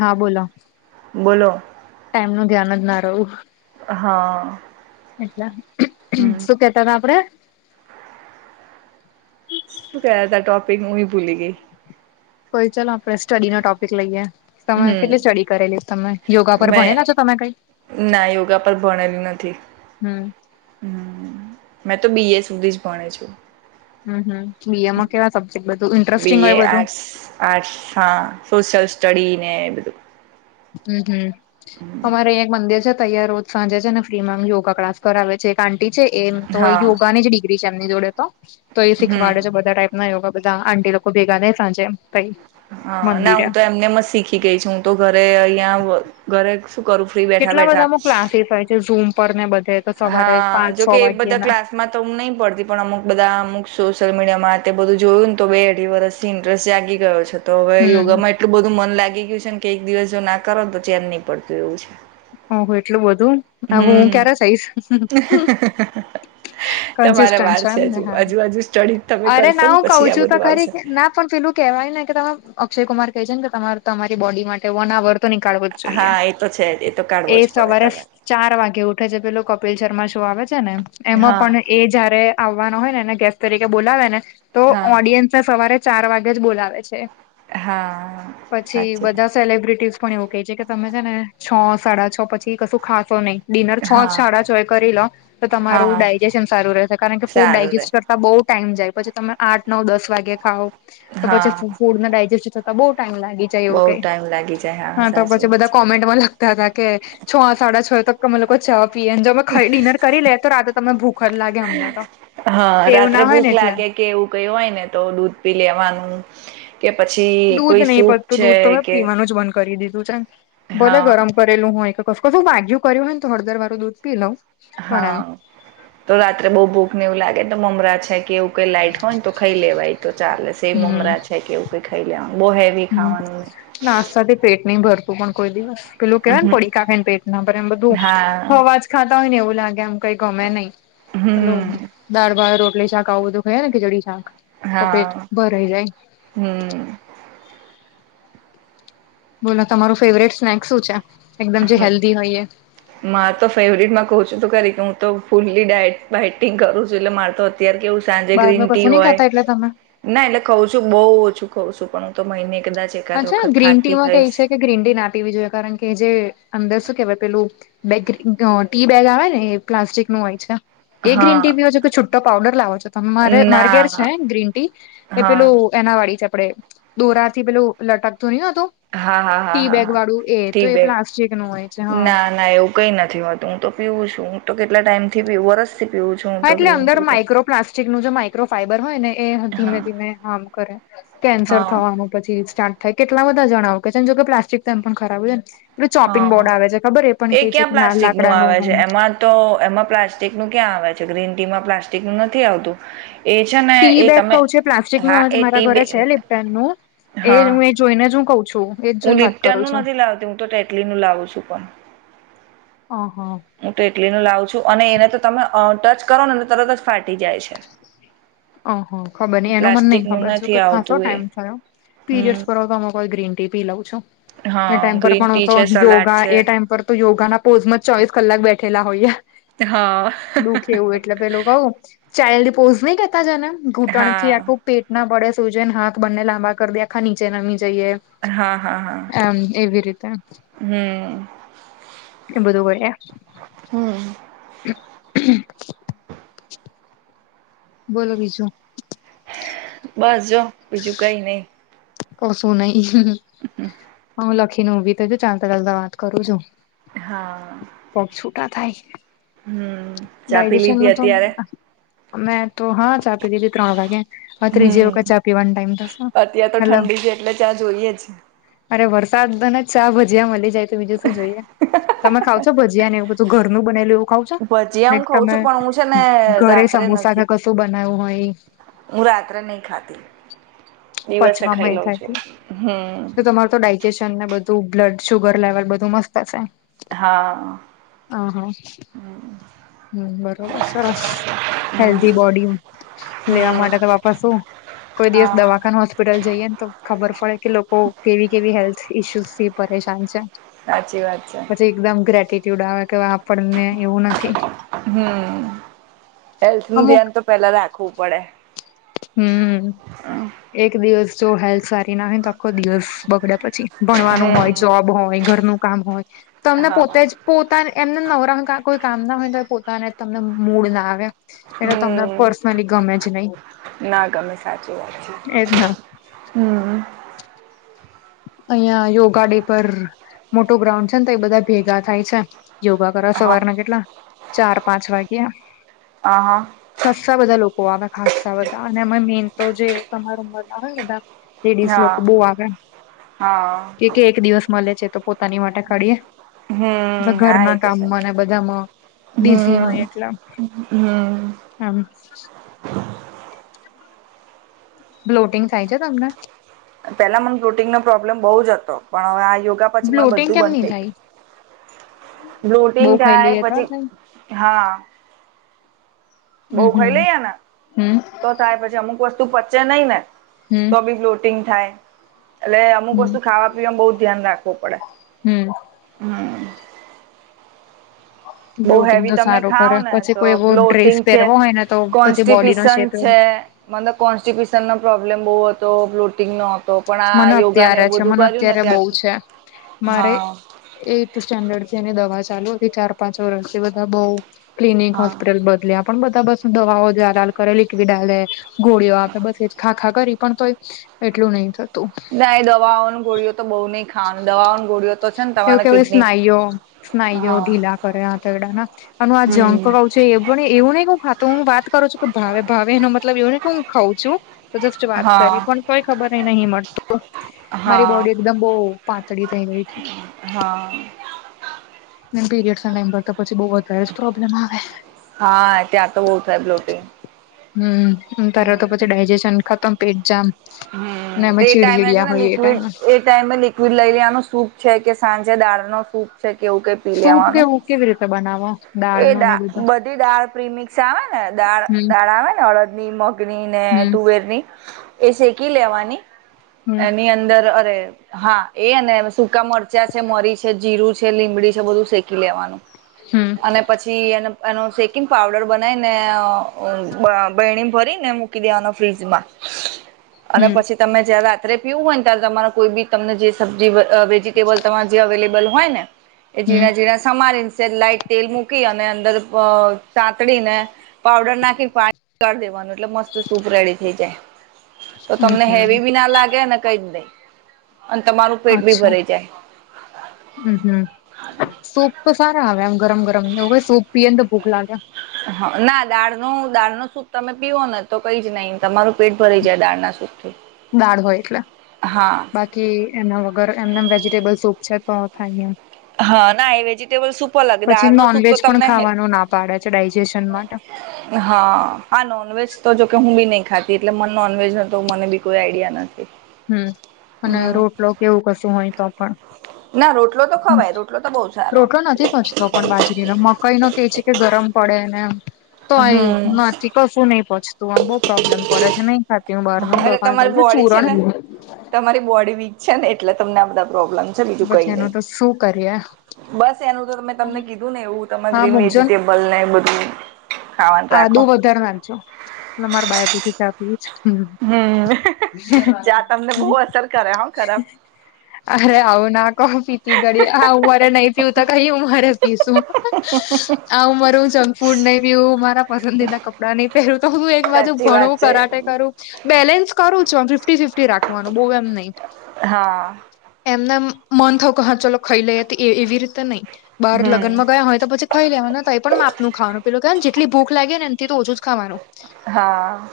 હા બોલો બોલો ટાઈમ ન ધ્યાન જ ના રહવુ હા એટલા હમ શું કેતા હતા આપડે શું ક ટોપિક હુંહી, ભૂલી ગઈ. કોઈ ચાલ આપણે સ્ટડી ના ટોપિક લઈએ. તમે કેટલી હમ સ્ટડી કરેલીશ તમે યોગા પર મેં ભણેલા છો, તમે કઈ ના યોગા પર ભણેલું નથી. હમ્મ હ મેં તો બી એ સુધી જ ભણે છુ. હમ બી એમાં કેવા સબ્જેક્ટ બધું ઇન્ટરેસ્ટિંગ હોય બધુ આર્ટ હા સોશલ સ્ટડી બધુ હમ્મ હમ્મ અમારે અહીં એક મંદિર છે, તૈં રોજ સાંજે છે ને ફ્રી માં યોગા ક્લાસ કરાવે છે. આંટી છે એમ તો હા યોગાની જ ડિગ્રી છે, એમની જોડે તો એ હમ શીખવાડે છે બધા ટાઈપ નાહી ઓગા બધા આંટી લોકો ભેગા રહે સાંજે કઈ હા ના મંદિરે હું તો એમનેમ શીખી ગઈ છુ, હું તો ઘરે અહિયાં ઘરે શું કરુ કેટલા બધામાં ક્લાસીસ હોય છે, ઝૂમ પર ને બધે તો સવારે હા પાંચ છ જોકે એ વાગ્યે બધા ના ક્લાસ માં તો હું નહીં પડતી પણ અમુક બધા અમુક સોશિયલ મીડિયા માં તે બધું જોયું ને તો બે અઢી વર્સ ઇન્ટરેસ્ટ જાગી ગયો છે. તો હવે હમ યોગામાં એટલું બધું મન લાગી ગયું છે, કે એક દિવસ જો ના કરો તો ચેન નહીં પડતું એવુ છે. ઓહો એટલું બધું આ હું હમ ક્યારે થઈશ તમારે કોન્સિસ્ટન વાર છે હજુ એમને હા હજુ હજુ એમને સ્ટડી તમે હા અરે કરશો ના ને હું પછી કઉ આ છુ, તો બધું ખરી આવશે કે ના પણ પેલું કેવાય ને કે ત અક્ષય કુમાર કહે છેને, કે તમારે તમારી બોડી માટે વન આવર તો નીકળવો હા એ તો છેજ એ સવારે ચાર વાગે ઉઠે છે, પેલો કપિલ શર્મા શો આવે છે ને એમાં હા પણ એ જયારે આવવાનો હોય, નેને ગેસ્ટ તરીકે બોલાવે ને તો હા ઓડિયન્સને સવારે ચાર વાગે જ બોલાવે છે, હા પછી સાચી બધા સેલબ્રિટી પણ એવું કહે છે કે તમે છેને, છ સાડા છ પછી કશું ખાશો નહી. ડિનર છો હા છાડા છો, એ કરી લો તો હા તમારું ડાયજેશન સારું રહેશે કારણ કે ફૂડ સારું રે ડાયજસ્ટ બઉ ટાઈમ જાય પછી તમે આઠ નવ દસ વાગે ખાઓ તો હા પછી ફૂડ ડાયજેેશન થતા, બઉ ટાઈમ લાગી જાય એવું બહુ કઈ ટાઈમ લાગી જાય હા તો સાચી પછી વાત બધા છે કોમેન્ટમાં લખતા હતા કે છો સાડા છો તો અમે લોકો ચા પીએને જો અમે ડિનર કરી લે તો રાતે તમને ભૂખ જ લાગે અમને તો હા ટેવ રાત્રે ના હોય ભૂખ ને એટલે લાગે કે એવું કયું હોય ને તો દૂધ પી લેવાનું કે પછી દૂધ કોઈ નહીં સૂપ પતું છે દૂધ તો મેં કે પીવાનું જ બંધ કરી દીધું છે ભલે હા ગરમ કરેલું હોય કે કશું વાગ્યું કર્યું હોય ને તો હળદર વાળું દૂધ પી લઉં પણ એમ હા તો રાત્રે બહુ ભૂખ ને એવું લાગે તો મમરા છે કે એવું કઈ લાઈટ હોય ને તો ખાઈ લેવાય તો ચાલે સેવ મમરા છે કે એવું કઈ ખાઈ લેવાનું બૌ હે હમ્મ નાસ્તા તે પેટ નહી ભર પણ કોઈ દિવસ પેલું કેવાને પડી હમ્મ કાખેને પેટ ના ભરે એમ બધું હા હવાજ ખાતા હોય ને એવું લાગે એમ કઈ ગમે નહી પેલુ હમ દાળ ભાત રોટલી શાક આવું બધું ખાઈએ ને ખીચડી શાક તો પેટ હા ભરાઈ જાય હમ્મ બોલો તમારું ફેવરેટ સ્નેક શું છે એકદમ જે હેલ્ધી હોયએ મારે તો ફેવરિટમાં કહું છું તો ખરી કે હું તો ફુલ્લી ડાયટ ડાયટિંગ કરું છું એટલે મારે તો અત્યારે કેવું સાંજે બહાર ન ગ્રીન ટી કશું નહી હોય ખાતા એટલે તમે ના એટલે ખઉં છું બહુ ઓછું ખઉં છું પણ હું તો મહિને કદાચ એકાદ અચ્છા વખત ગ્રીન ટી ખાતી માં કે એ હોઈશ. છે કે ગ્રીન ટી ના પીવી જોઈએ કારણ કે જે અંદર શું કેહેવાય પેલું બેગ ટી બેગ આવે ને એ પ્લાસ્ટિક નું હોય છે. એ ગ્રીન હા ટી પીવો છો કે છૂટો પાવડર લાવો છો તમે મારે મારે ઘેર ના છે ગ્રીન ટી એ હા પેલું એના વાળી છે આપડે દોરાથી પેલું લટકતું નહી હતું હા હા હા હા ટીબેગ હા વાળું એ તો ટી એ પ્લાસ્ટિક નું હોય છે હા કંઈ નથી હોતું હું તો પીઉું છું હું તો કેટલા ટાઈમથી પીઉ વરસ થી પીવું છું હું હા તો એટલે ગ્રીન અંદર ટી તો માઈક્રો પ્લાસ્ટિક ન જે માઈક્રો ફાઈબર હોય ને એ ધીમે હા ધીમે હાર્મ કરે કેન્સર હા થવાનું પછી સ્ટાર્ટ થાય કેટલા બધા જણાવ કે છે જો કે પ્લાસ્ટિક તો એમ પણ ખરાબ હોય ને પેલું ચોપિંગ હા બોર્ડ આવે છે ખબર એ પણ કઈ છે ક્યાં કે નાલ પ્લાસ્ટિક નું આવે છે લાકડાનું એમાં તો એમાં પ્લાસ્ટિક નું ક્યાં આવે છે ગ્રીન ટીમાં પ્લાસ્ટિક નું નથી આવતું એ છે ને ટી એ બેગ તમે કઉ છું એ પ્લાસ્ટિક નું હા આવે એ મારા ટી ઘરે બેગ છે લિપ્ટનનું એ જ હા હું એ જોઈને જ હું કહું છું એજ હું જોઈને વાત લિપ્ટન કરું નું છું નથી લાવતી હું તો ટેટલી નું લાવું છું પણ અહ હું તો એટલીને લાવું છું અને એને તો તમે ટચ કરો નેને તરત જ ફાટી જાય છે. ઓહ ખબર નઈ એનું મને નઈ પ્લાસ્ટિકનું ખબર છ નથી કે ખાસો આવતું એ ટાઈમ થયો. પીરિયડ્સ પર લવ હમ તો અમુક વાર ગ્રીન ટી પી લઉં છો? એ હા ટાઈમ પર ગ્રીન પણ હું ટી તો છે યોગ સલાડ છે એ ટાઈમ પર તો યોગાના પોઝ માં ચોવીસ કલાક બેઠેલા હોય એ, હા દુઃખ એવું એટલે પેલું કહઉ ચાઇલ્ડ પોઝ નહી કેતા જે ને હા ઘૂંટણ થી આખું હા પેટ ના પડે સુુંજે ને હાથ બંને લાંબા કરી દેયે. આખા નીચે નમી જઈએ હા હા એમ એવી રીતે હમ કેમ બધુ કોળ્યા હમ બોલો બીજું બસ જો બીજું કઈ નઈ ક શું નઈ [unintelligible] હું લખીને ઊભી થઇ જો ચાલતા ચાલતા વાત કરું છું. હા પગ છૂટા થાય. હમ ચા પી ડાયજેશન ન લીધી તો અત્યારે. મેં તો હા ચાપી દીધી ત્રણ વાગે. હવે ત્રીજી વખત ચા પીવાન ટાઈમ થશે. અત્યાર તો મતલબ ઠંડી છે એટલે ચા જોઈએ જ અરે વરસાદને ચા ભજીયા મળી જાય તો બીજું શું જોઈએ. તમે ખાવ છો ભજી જ્યાં ને એવુ બધુ ઘરનું બનેલું એવું ખાવ છો? જ્યાં લાઈક હું ખઉં તમે છું પણ હું છે ને ઘરે રાત્રે સમોસા કે નથી. કશું બનાવ્યું હોય હું રાત્રે નહી ખાતી દિવસે પચવામાં એ ખાઈલો છું થાય હમ. તો તમારું તો ડાયજેશન ને બધું બ્લડ, સુુગર લેવલ બધું મસ્ત હશે.. હા. હ હા હમ બરોબર સરસ. હેલ્ધી બોડી લેવા માટે હમ્મ. તો વાપર શું. કોઈ દિવસ હા દવાખાન હોસ્ હોસ્પિટલ જઈએ ને તો ખબર પડે કે લોકો કેવી કેવી હેલ્થ ઇસ્યુઝ થી પરેશાન છે. સાચી વાત છે. પછી એકદમ ગ્રેટટ્યુડ આવે કે આપણને એવું નથી. હમ. હેલ્થ નું અમુક ધ્યાન તો પેલા રાખવું પડે. હમ. એક દિવસ જો હેલ્થ સારી ના હોય તો આખો દિવસ બગડેયા પછી, ભણવાનું હોય હમ્મ. જોબ હોય ઘરનું કામ હોય તમને હા. પોતે જ પોતા એમને નવરાણ કઈ કામ ના હોય તો પોતાને તમને મૂડ ના આવે. એલે તમને હમ્મ પર્સનલી ગમે જ નહી. ના એજ ના હમ અહંયા યોગા ડે પર મોટો ગ્રાઉન્ડ છે ને તો એ બધા ભેગા થાય છે. યોગા કર હા સવારના કેટલા ચાર-પાંચ વાગ્યા. આ હા. ખસ્સા બધા લોકો આવે ખસ્સા બધા અને અમે મેન તો જે તમારા ઉંમરના હોય બધા લેડીસ હા લોકો બો આગળ હા. કે કે એક દિવસ મળે છે, તો પોતાની માટે કાડીએે. હમ્મ હા એ ઘરના તો છે કામમાં મને બધામાં બિઝી હોય એટલા. હમ. આમ. બ્લોટિંગ થાય છે તમને? પેલા મને પ્રુટીનનો પ્રોબ્લેમ બહુ જ હતો, પણ હવે આ યોગા પછી મને બ્લોટિંગ બધું કેમ બંધ નહી થઈ ગયું. થાય બહુ બ્લોટિંગ ખાઈ થાય લઈએ તો પછી થાય હા બહુ હમ ખાઈ હમ લઈએ ને હમ તો થાય પછી અમુક વસ્તુ પચે નઈ ને. હમ તો બી ફ્લોટિંગ થાય. એટલે અમુક હમ વસ્તુ ખાવા પીવાવામાં બહ ધ્યાન રાખવું પડે હમ હમ. બઉ બ્લોટિંગ હેવી તો તમે સારું ખાાવ કરે ને પછી તો કોઈ એવો ડ્રેસ બ્લોટિંગ છે પહેરવો હોય ને તો પછી બોડીનો કોન્સ્ટિપિસન શેપ છે. મલબ કોન્સ્ટીબ્યશન નનો પ્રોબ્લેમ બહુ હતો ફ્લોટિંગ નો. તો પણ આ મને યોગા ને અત્યારે એવું છે બધું મને કર્યું ને અત્યારે ત્યારથી હા. એ સ્ટેન્ડર્ડ થી એ દવા ચાલુ હતી ચાર પાંચ વર્ષથી બધા બઉ ક્લિનિક હા હોસ્પિટલ બદલે આપ પણ બધા પાસુ દવાઓ જ કરે લિક્વિડ હ. ગોળીઓ આપે બસ એજ ખાખા કરી પણ તોય એટલું નહી. થતું ના દવાઓનું ગોળીઓ તો બહુ નહીિ ખાવાનું દવાઓનું ગોળીઓ તો છે ને એવું તમારા કેવાય કિડની સ્નાયુઓ સ્નાયુઓ હા ઢીલા કરે હતા એ અને આ જંક હમ કઉ. એવું નને કેું ખાતું હું વાત કરું છું કે ભાવે ભાવે એનો મતલબ એવુંને કે હું ખઉં છું. તોધ વાત કરી હા પણ કોઈ ખબર ન. ત મારી હા બોડી એકદમ બહ પાતળી થઈ ગઈ છે? હા. પીરિડ ના ટાઈમ પર તો પછી બ પ્રોબ્લેમ આવે. હા ત્યાં તો બહુ થાય બ્લોટિંગ હમ ત્યારે તો હમ પછી ડાયજેશન ખતમ પેટ જામ. અને હમ અમે તે એ ટાઈમે છે ચીડચીડિયા ને હોઈએ એ લિક્વિડ ટાઈમે એ ટાઈ લિક્વિડ લઈ લેવાનું સૂપ છે કે સાંજે દાળ નો સૂપ છે કે એવું કઈ. પી સૂપ લેવાનું કેવું કેવી રીતે બનાવો દાળ એ નો ને દા બધો બધી દાળ પ્રિમિક્સ આવે ને દા હમ દાળ આવે ને અળદ ની મગની ને હમ તુવેર ની એ શેકી લેવાની હમ એની અંદર અરે હા એ ને સકા મરચા છે, મરી છે જીરું છે લીમડી છે બધું શેકી લેવાનુ હમ અને પછી એને એનો શેકિંગ પાવડર બનાઈને બહેણી ભરીને મૂકી દેવાનો ફ્રીજમા અને હમ પછી તમે જયારે, રાત્રે પીવું હોય ને ત્યારે તમારે કોઈ બી તમને જે સબ્જી વેજીિટેબલ તમારે જે અવેલેબલ હોય ને એ હમ ઝીણા ઝીણા સમારીને લાઈટ તેલ મૂકી અને અંદર તાતડીને પાવડર નાખી પાણીાઢી દેવાનું એટલે મસ્ત સૂપ રેડી થઈ જાય. તો હમ તમને હેવી હમ બી ના લાગે કઈ જ નઈ અને તમારુ અચ્છા હમ હમ સોપ તો સારા આવે આમ ગરમ ગરમ ને સોપ પીર ભૂખ લાગે. હ ના દાળ ન દાળ નું સૂપ તમે પીો ને તો કઈ જ નહી તમારું પેટ ભરી જાય દાળના સુૂખથી દાળ હોય એટલે હા. એના વગર એમનેમ વેજીિટેબલ સૂપ છે, તો થાયમ હા ના એ વેજીિટેબલ સૂપ અલગ પછી દાળનો નોન સૂપ વજ તો પણ તમને હે ખાવાનું ના પાડે છે ડાયજેશન માટે હા હ નોનવેજ તો જોકે હું બી નહી, ખાતી એટલે મ નોનવેજ ન મને બી કોઈ આઈડિયા ના છે. હમ અને રોટલો કેવું કશું હોય તો પણ ના રોટલો તો ખવાય રોટલો તો બહુ સારો તો પણ બાજરીને મકાઈ ન કે છે કે ગરમ પડે ને તોય હમ નથી. કશું નહીિ પચતું આમ બહુ પ્રોબ્લેમ પડે છે નહી ખાતી હું બહાર ન અરે દાનું તમારી છુ, બોડી છે ચૂરણ ને તમારી બોડી વીક છે ને એટલે તમને આ બધા પ્રોબ્લેમ બીજું કઈ પછી એનું નહી તો શું કરીએ બસ એનું તો તમે તમને કીધું ને એવું તમા હા ગ્રીન મૂકજો વેજીટેબ બલને બદધુ આદું વધારે નાખજો એલે તમારા બાાયપછ ચ હમ ચા તમને બહુ અસર કરે હ ખરાબ અરે આવું ના કહ પી તી ગડી. નહી પીવું તો કઈ હ મારે પીશું આવું માર જંક ફૂડ નહી પીવું મારે પસંદીદા કપડાં નહી પેરું તો હું એક બાજુ સાચી વાત ભણું છે કરાક. એ કરુ બેલેન્સ કરું છું ફિફટી ફિફટી રાખવાનું બહુ એમ નય. હા એમને મન થયુ કે હા ચાલો ખઈ લઈ તો એવી રીતે નહી બહાર હમ લગ્નમાં ગયા હોય તો પછી. ખાઈ લેવાનું તો એ પણ માપનું ખાવાનું પેલું કેને જેટલી ભૂખ લાગી હોયને એન્થી તો ઓછું જ ખાવાનું. હા.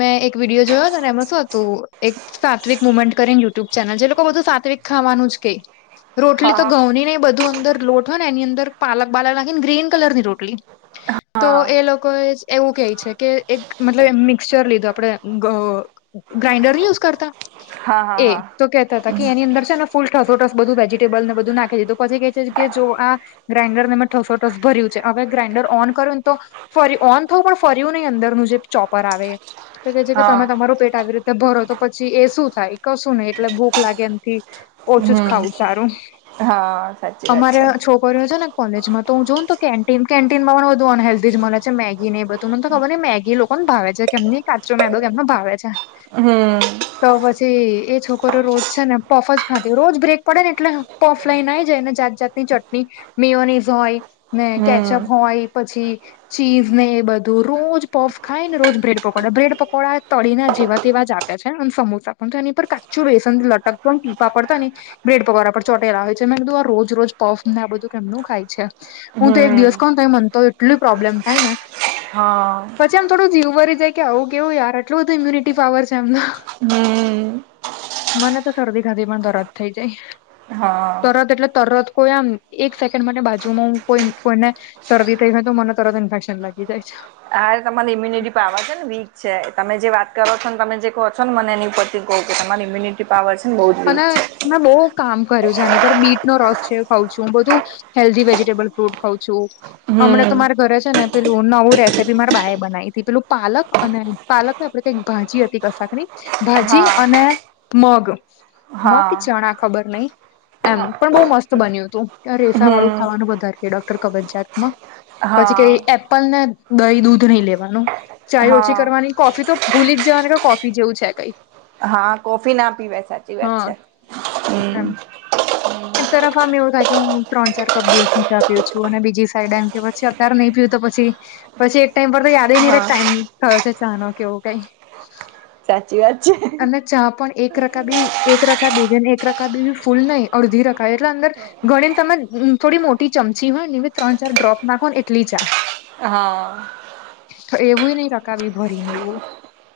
મેં એક વિડીયો જોયો હતો ને એમાં શું હતું એક. સાત્વિક મુમેન્ટ કરીને યુટ્યુબ ચેનલ જે લોકો બધું સાત્વિક ખાવાનું જ કે. રોટલી તો હા ઘઉં ની નહી બધું અંદર લોટ હોય ને એની અંદર પાલક બાલક નાખી ને ગ્રીન કલર ની રોટલી. તો હા એ લોકોએ એવું કહે છે કે એક મતલબ મિક્ચર લીધું આપડણે ઘઉં. ગ્રાઇન્ડર યુઝ કરતા. હા હા એ હા. તો કહેતા હતા કે એની અંદર છે ને ફૂલ ઠસોઠસ બધું વેજજીટેબલ ને બધું નાખી દી પછી છે કે જો આ ગ્રાઇન્ડરને મેં ઠસોઠસ ભર્યું છે હવે ગ્રાઇન્ડર ઓન કરોને તો ફરી ઓન થવું પણ ફર્યું નહી અંદરનું જે ચોપર આવે એ. તો કહે છે કે તમે હા તમારું પેટ આવી રીતે ભરો તો પછી એ શું થાય કશું નહી એટલે ભૂખ લાગે. થી ઓછું જ હમ ખાવું સારું હા સાચી વાત અમાર છે છોક પોઈરો છે ને કોલેજમાં તો હું જોઉ ને તો કેન્ટીન કેન્ટીનમાં પણ વધુ અનહેલ્ધી બીજ મને છે મેગી ને બધું મને ખબર ને મેગી લોકોને ભાવે છે કેમની કાચો મેદો કેમને ભાવે છે? હમ્મ. તો પછી એ છોકરો રોજ છે ને પફ જ ખાતી હો રોજ બ્રેક પડે ને એટલે પફ લઈ આઈ જાય એને જાત જાતની ચટણી મેયોનીઝ હોય. ને હમ કેચઅપ હોય પછી. ચીઝ ને એ બધું રોજ પફ ખાય ને રોજ બ્રેડ પકોડા બ્રેડ પકોડા તળી ના જેવા તેવા જ આવે છે અને સમોસા પણ તો એની પર કાચું બેસન લટકતુ આમ ટીપા પડતા ને. બ્રેડ પકોડા પર ચોટેલા હોય છે મેં કીધું આ રોજ-રોજ પફ ને આ બધું કેમનું ખાય છે. હું તો એક હમ દિવસ ખઉં તોય મન તો એટલ પ્રોબ્લેમ થાય ને. હ. પછી આમ થોડું જીવું બળી જાય કે આવું કેવું યાર આટલ બધું ઇમ્યુનિટી પાવર છે એમનો. હમ્મ. મને તો શરદી ખાથી પણ તરત થઈ જાય. હા તરત એટલે તરત કોઈ આમ એક સેકન્ડ માટે બાજુમાં હું કોઈ કોઈને શરદી થઈ ગઈ તો મને તરત ઇન્ફેક્શન લાગી જાય છે. હા તમારી ઈમ્યુનિટી પાવર છે ને વીક છે તમે જે વાત કરો છો ને તમે જે કહો છો ને મને એની ઉપર હું કહું કે તમારી ઇમ્યુનિટી પાવર છે. ને બહુ જ વીક અને છે મેં બહુ કામ કર્યું છે આની પર બીટ નો રસ છે ખઉ છું હું બધું હેલ્ધી વેજીિટેબલ ફ્રૂટ ખઉં છું હમણાં તો હમ મારે ઘરે છે ને પેલું નવું રેસીપી મારા બાય બનાઇતી પેલું પાલક અને પાલક નઈ આપડે ક્યાંઈક ભાજી હતી કશાકની. ભાજી હા અને મગ મગ હા ચણા ખબર નહી. એમ હા પણ બહુ મસ્ત બન્યું તું રેસા વાળું હમ ખાવાનું વધારે કે ડોક્ટર કબજીયાતમાં પછી હા કઈ એપલ ને દહી દૂધ નહી લેવાનું ચાય ઓછી હા કરવાની કોફી તો ભૂલી જવાની કે કોફી જેવું છે કઈ હા કોફી ના પીવાયે સાચી વાત હા છે એમ હમ. એક તરફ આમ એવું થાય કે હું ત્રણ ચાર કપ દિવસ ની ચા પીવું છું અને બીજી સાઈડ એમ કે પછી અત્યારે નહીં પીયું તો પછી- પછી એક ટાઈમ પર તો યાદ નહિ હા ટાઈમ થયો છે ચા નો કેવું કઈ સાચી વાત છે. જ્યાં પણ એક રકા બી એક રકા બીજને એક રકા બી ફૂલ નહી અડધી રકા એટલે અંદર ગણી ને તમે થોડી મોટી ચમચી હોય ને એ ત્રણ ચાર ડ્રોપ નાખો ને એટલી ચા. હા. તો એવું નહી રકાબી ભરી ને એવું.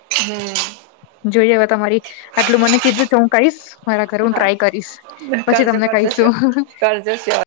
હમ. જોઈ હવે તમારી આટલું મને કીધું તો હું કહીશ મારા ઘરે હું હા ટ્રાય કરીશ પછી કરજો તમને કર દ સ્યો કહીશું કરજો સ્યો